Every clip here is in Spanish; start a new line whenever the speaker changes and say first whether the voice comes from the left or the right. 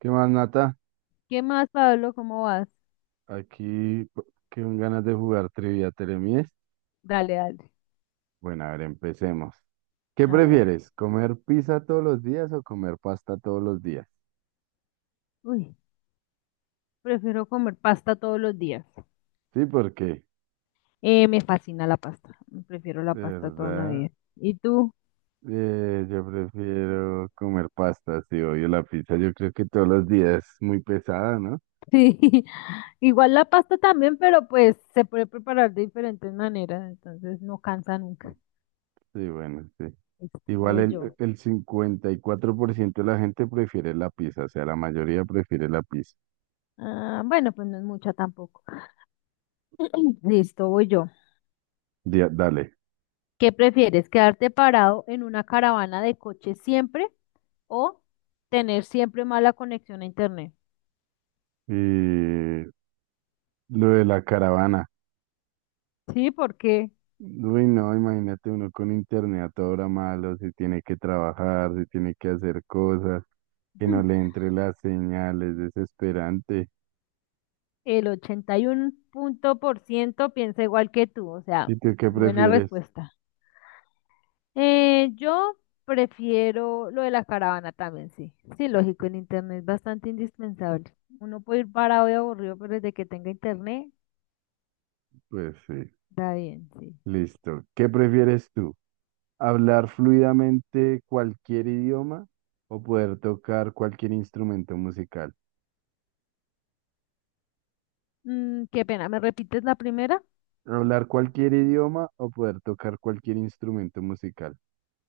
right: ¿Qué más, Nata?
left: ¿Qué más, Pablo? ¿Cómo vas?
right: Aquí con ganas de jugar Trivia Teremies.
left: Dale, dale.
right: Bueno, a ver, empecemos. ¿Qué
left: A ver.
right: prefieres? ¿Comer pizza todos los días o comer pasta todos los días?
left: Uy, prefiero comer pasta todos los días.
right: Sí, porque,
left: Me fascina la pasta. Prefiero la
right: de
left: pasta toda una
right: verdad,
left: vida. ¿Y tú?
right: yo prefiero comer pasta, sí, obvio la pizza. Yo creo que todos los días es muy pesada, ¿no?
left: Sí, igual la pasta también, pero pues se puede preparar de diferentes maneras, entonces no cansa nunca.
right: Sí, bueno, sí.
left: Listo,
right: Igual
left: voy
right: el,
left: yo.
right: el 54% de la gente prefiere la pizza, o sea, la mayoría prefiere la pizza.
left: Ah, bueno, pues no es mucha tampoco. Listo, voy yo.
right: Dale.
left: ¿Qué prefieres? ¿Quedarte parado en una caravana de coches siempre o tener siempre mala conexión a internet?
right: Y lo de la caravana.
left: Sí, ¿por qué?
right: Uy, no, imagínate uno con internet a hora malo, si tiene que trabajar, si tiene que hacer cosas, que no le entre las señales desesperante.
left: El 81 punto por ciento piensa igual que tú, o sea,
right: ¿Y tú qué
left: buena
right: prefieres?
left: respuesta. Yo prefiero lo de la caravana también, sí. Sí, lógico, el internet es bastante indispensable. Uno puede ir parado y aburrido, pero desde que tenga internet,
right: Pues sí,
left: está bien, sí.
right: listo. ¿Qué prefieres tú? ¿Hablar fluidamente cualquier idioma o poder tocar cualquier instrumento musical?
left: Qué pena, ¿me repites la primera?
right: ¿Hablar cualquier idioma o poder tocar cualquier instrumento musical?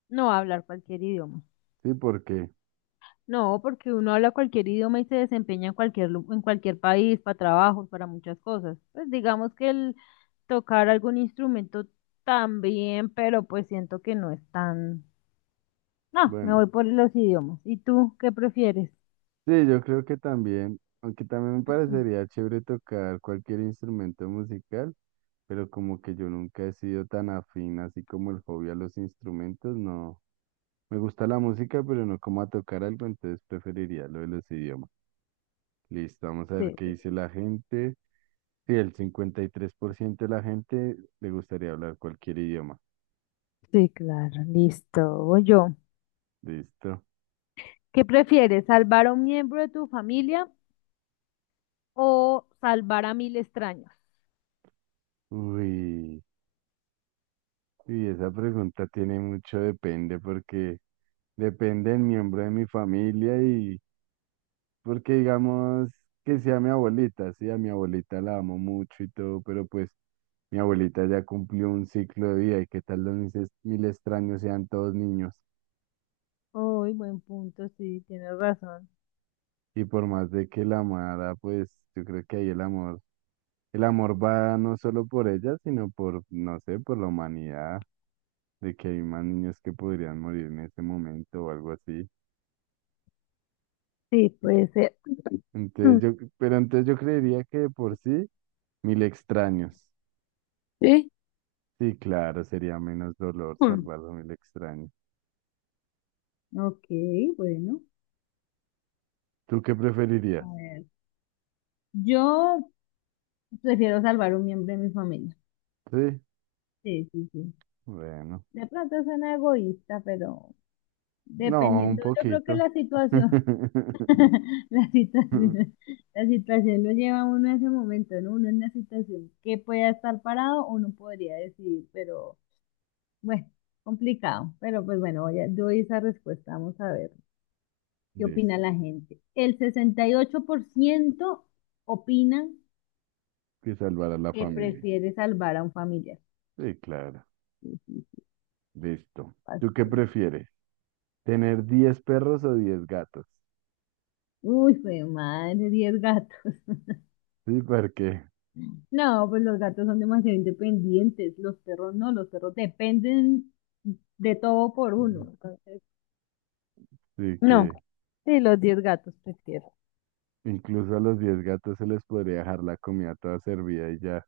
left: No, hablar cualquier idioma.
right: Sí, porque,
left: No, porque uno habla cualquier idioma y se desempeña en cualquier, en cualquier país, para trabajos, para muchas cosas. Pues digamos que el tocar algún instrumento también, pero pues siento que no es tan... No, me
right: bueno,
left: voy por los idiomas. ¿Y tú qué prefieres?
right: sí, yo creo que también, aunque también me parecería chévere tocar cualquier instrumento musical, pero como que yo nunca he sido tan afín, así como el hobby a los instrumentos, no. Me gusta la música, pero no como a tocar algo, entonces preferiría lo de los idiomas. Listo, vamos a ver qué
left: Sí,
right: dice la gente. Sí, el 53% de la gente le gustaría hablar cualquier idioma.
left: sí, claro, listo. Voy yo.
right: Listo.
left: ¿Qué prefieres, salvar a un miembro de tu familia o salvar a 1.000 extraños?
right: Uy, y esa pregunta tiene mucho depende porque depende del miembro de mi familia y porque digamos que sea mi abuelita, sí, a mi abuelita la amo mucho y todo, pero pues mi abuelita ya cumplió un ciclo de vida y qué tal los mil extraños sean todos niños.
left: Uy, buen punto, sí, tienes razón.
right: Y por más de que la amara, pues yo creo que ahí el amor va no solo por ella, sino por, no sé, por la humanidad, de que hay más niños que podrían morir en ese momento o algo así.
left: Sí, puede ser.
right: Entonces
left: Mm.
right: yo, pero entonces yo creería que de por sí, mil extraños.
left: ¿Sí?
right: Sí, claro, sería menos dolor
left: Mm.
right: salvar a mil extraños.
left: Ok, bueno.
right: ¿Tú qué
left: A
right: preferirías?
left: ver, yo prefiero salvar un miembro de mi familia.
right: Sí,
left: Sí, sí, sí.
right: bueno.
left: De pronto suena egoísta, pero
right: No, un
left: dependiendo, yo creo que
right: poquito.
left: la situación, la situación, la situación lo lleva a uno a ese momento, ¿no? Uno en la situación que pueda estar parado, uno podría decidir, pero bueno, complicado. Pero pues bueno, doy esa respuesta, vamos a ver qué
right: Listo.
left: opina la gente. El 68% opinan
right: Que salvar a la
left: que
right: familia.
left: prefiere salvar a un familiar.
right: Sí, claro.
left: Sí, sí, sí,
right: Listo. ¿Tú qué
left: pasó.
right: prefieres? ¿Tener 10 perros o 10 gatos?
left: Uy, fue madre, 10 gatos.
right: Sí, porque
left: No, pues los gatos son demasiado independientes, los perros no, los perros dependen de todo por uno. Entonces,
right: sí
left: no,
right: que
left: sí, los 10 gatos prefiero.
right: incluso a los 10 gatos se les podría dejar la comida toda servida y ya.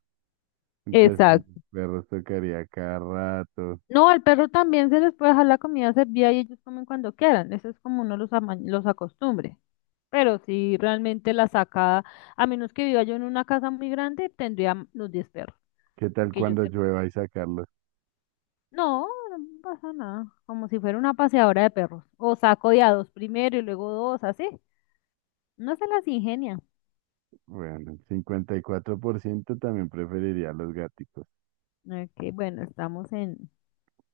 right: Entonces que
left: Exacto.
right: los perros tocaría cada rato.
left: No, al perro también se les puede dejar la comida servida y ellos comen cuando quieran. Eso es como uno los, los acostumbre. Pero si realmente la saca, a menos que viva yo en una casa muy grande, tendría los 10 perros.
right: ¿Qué tal
left: Que yo
right: cuando
left: sepa.
right: llueva y sacarlos?
left: No, no pasa nada. Como si fuera una paseadora de perros. O saco de a dos primero y luego dos, así. No se las ingenia.
right: Bueno, el 54% también preferiría los gatos.
left: Ok, bueno, estamos en...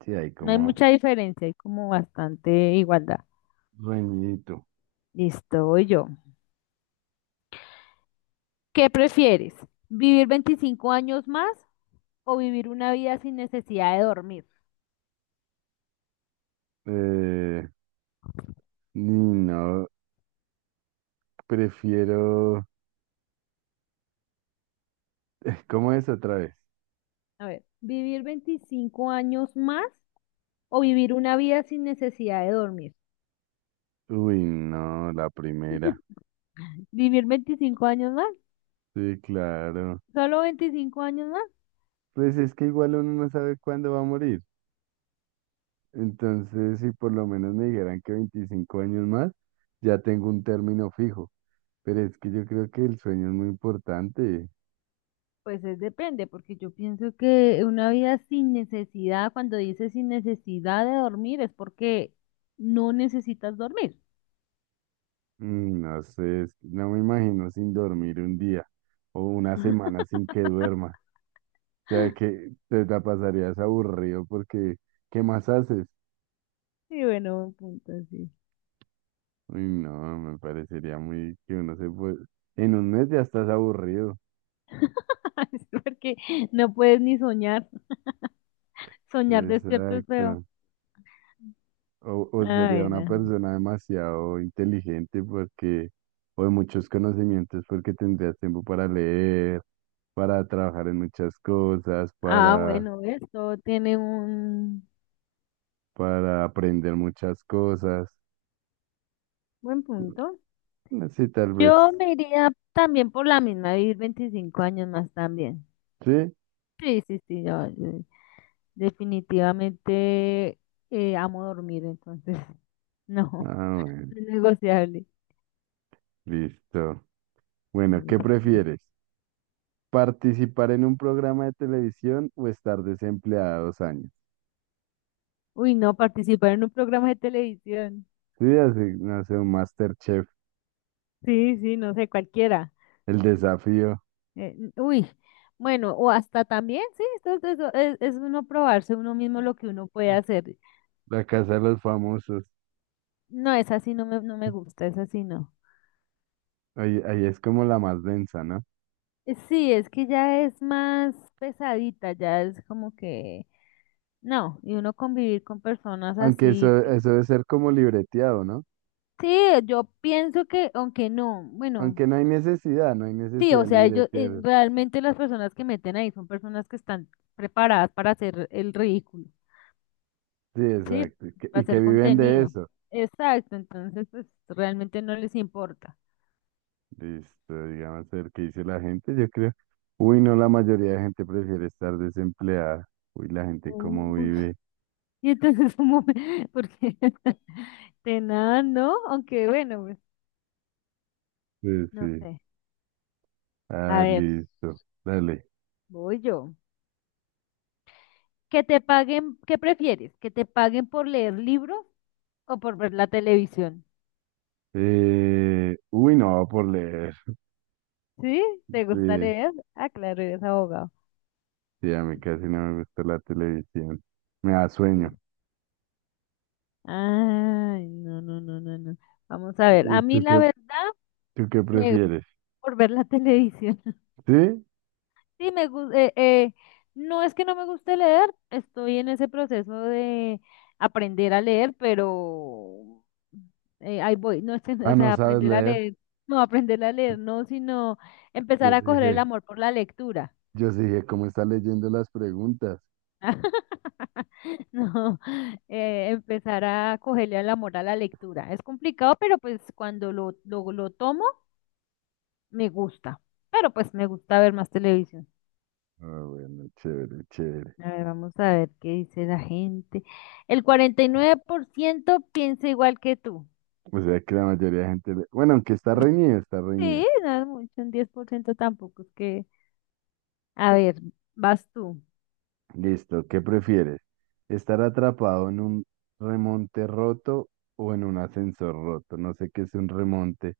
right: Sí, hay
left: No hay
right: como
left: mucha diferencia, hay como bastante igualdad.
right: reñidito.
left: Listo, voy yo. ¿Qué prefieres? ¿Vivir 25 años más o vivir una vida sin necesidad de dormir?
right: Eh, ni no, prefiero. ¿Cómo es otra vez?
left: A ver, ¿vivir 25 años más o vivir una vida sin necesidad de dormir?
right: Uy, no, la primera.
left: ¿Vivir 25 años más?
right: Sí, claro.
left: ¿Solo 25 años más?
right: Pues es que igual uno no sabe cuándo va a morir. Entonces, si por lo menos me dijeran que 25 años más, ya tengo un término fijo. Pero es que yo creo que el sueño es muy importante.
left: Pues es depende, porque yo pienso que una vida sin necesidad, cuando dices sin necesidad de dormir, es porque no necesitas dormir.
right: No sé, es que no me imagino sin dormir un día o una semana sin que duerma. O sea,
left: ¡Ah!
right: que te la pasarías aburrido porque, ¿qué más haces?
left: Sí, bueno, buen punto, sí.
right: Uy, no, me parecería muy que uno se puede... En un mes ya estás aburrido.
left: Es porque no puedes ni soñar. Soñar despierto es feo.
right: Exacto. O
left: ah
right: sería una
left: bueno
right: persona demasiado inteligente porque, o de muchos conocimientos porque tendrías tiempo para leer, para trabajar en muchas cosas,
left: Ah,
right: para,
left: bueno, esto tiene un
right: para aprender muchas cosas.
left: buen punto.
right: Así tal vez.
left: Yo me iría también por la misma, vivir 25 años más también.
right: ¿Sí?
left: Sí, sí, sí, yo definitivamente amo dormir, entonces no,
right: Ah, bueno,
left: no es negociable.
right: listo. Bueno, ¿qué prefieres? Participar en un programa de televisión o estar desempleado 2 años.
left: Uy, no, participar en un programa de televisión.
right: Sí, así, no sé, un MasterChef,
left: Sí, sí, no sé, cualquiera.
right: El Desafío,
left: Uy, bueno, o hasta también, sí, esto es uno probarse uno mismo lo que uno puede hacer.
right: La Casa de los Famosos.
left: No, es así, no me gusta, es así, no.
right: Ahí es como la más densa, ¿no?
left: Sí, es que ya es más pesadita, ya es como que, no, y uno convivir con personas
right: Aunque
left: así.
right: eso debe ser como libreteado, ¿no?
left: Sí, yo pienso que, aunque no, bueno,
right: Aunque no hay necesidad, no hay
left: sí,
right: necesidad
left: o
right: de
left: sea, ellos,
right: libretear.
left: realmente las personas que meten ahí son personas que están preparadas para hacer el ridículo.
right: Sí,
left: Sí,
right: exacto. Y que
left: hacer
right: viven de
left: contenido.
right: eso.
left: Exacto, entonces pues realmente no les importa.
right: Listo, digamos, el que dice la gente, yo creo. Uy, no, la mayoría de gente prefiere estar desempleada. Uy, la gente cómo
left: Uy.
right: vive.
left: Y entonces porque de nada, ¿no? Aunque bueno, pues
right: Sí,
left: no
right: sí.
left: sé. A
right: Ah,
left: ver,
right: listo. Dale.
left: voy yo. ¿Que te paguen, qué prefieres? ¿Que te paguen por leer libros o por ver la televisión?
right: Uy, no, por leer.
left: ¿Sí? ¿Te gusta
right: Sí,
left: leer? Ah, claro, eres abogado.
right: sí, a mí casi no me gusta la televisión. Me da sueño.
left: Ay, no, no, no, no, no. Vamos a ver.
right: ¿Y
left: A mí la verdad
right: tú qué
left: me
right: prefieres?
left: por ver la televisión.
right: ¿Sí?
left: Sí, no es que no me guste leer, estoy en ese proceso de aprender a leer, pero ahí voy, no es que,
right: Ah,
left: o
right: no
left: sea,
right: sabes
left: aprender a
right: leer.
left: leer, no aprender a leer, no, sino
right: Yo
left: empezar a
right: sí
left: coger el
right: dije,
left: amor por la lectura.
right: yo sí dije, ¿cómo está leyendo las preguntas?
left: No, empezar a cogerle el amor a la lectura. Es complicado, pero pues cuando lo tomo, me gusta. Pero pues me gusta ver más televisión.
right: Ah, bueno, chévere, chévere.
left: A ver, vamos a ver qué dice la gente. El 49% piensa igual que tú.
right: O sea que la mayoría de gente... Bueno, aunque está reñido, está reñido.
left: Sí, no es mucho, un 10% tampoco. Es que, a ver, vas tú.
right: Listo, ¿qué prefieres? ¿Estar atrapado en un remonte roto o en un ascensor roto? No sé qué es un remonte.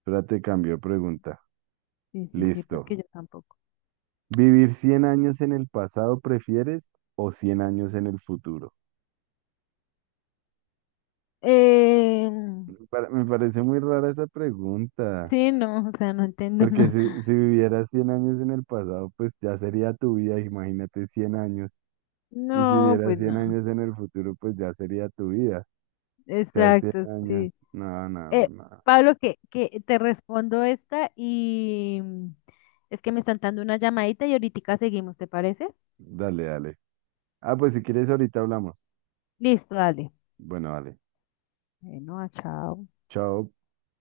right: Espérate, cambio de pregunta.
left: Sí, sí, sí, porque
right: Listo.
left: yo tampoco.
right: ¿Vivir 100 años en el pasado prefieres o 100 años en el futuro?
left: Eh,
right: Me parece muy rara esa pregunta,
left: sí, no, o sea, no entiendo
right: porque
left: nada.
right: si vivieras 100 años en el pasado, pues ya sería tu vida, imagínate 100 años. Y si
left: No,
right: vivieras
left: pues
right: 100
left: no.
right: años en el futuro, pues ya sería tu vida. O sea, 100
left: Exacto,
right: años.
left: sí.
right: No, no,
left: Eh,
right: no.
left: Pablo, que te respondo esta y es que me están dando una llamadita y ahorita seguimos, ¿te parece?
right: Dale, dale. Ah, pues si quieres ahorita hablamos.
left: Listo, dale.
right: Bueno, dale.
left: Bueno, ah, chao.
right: Chao.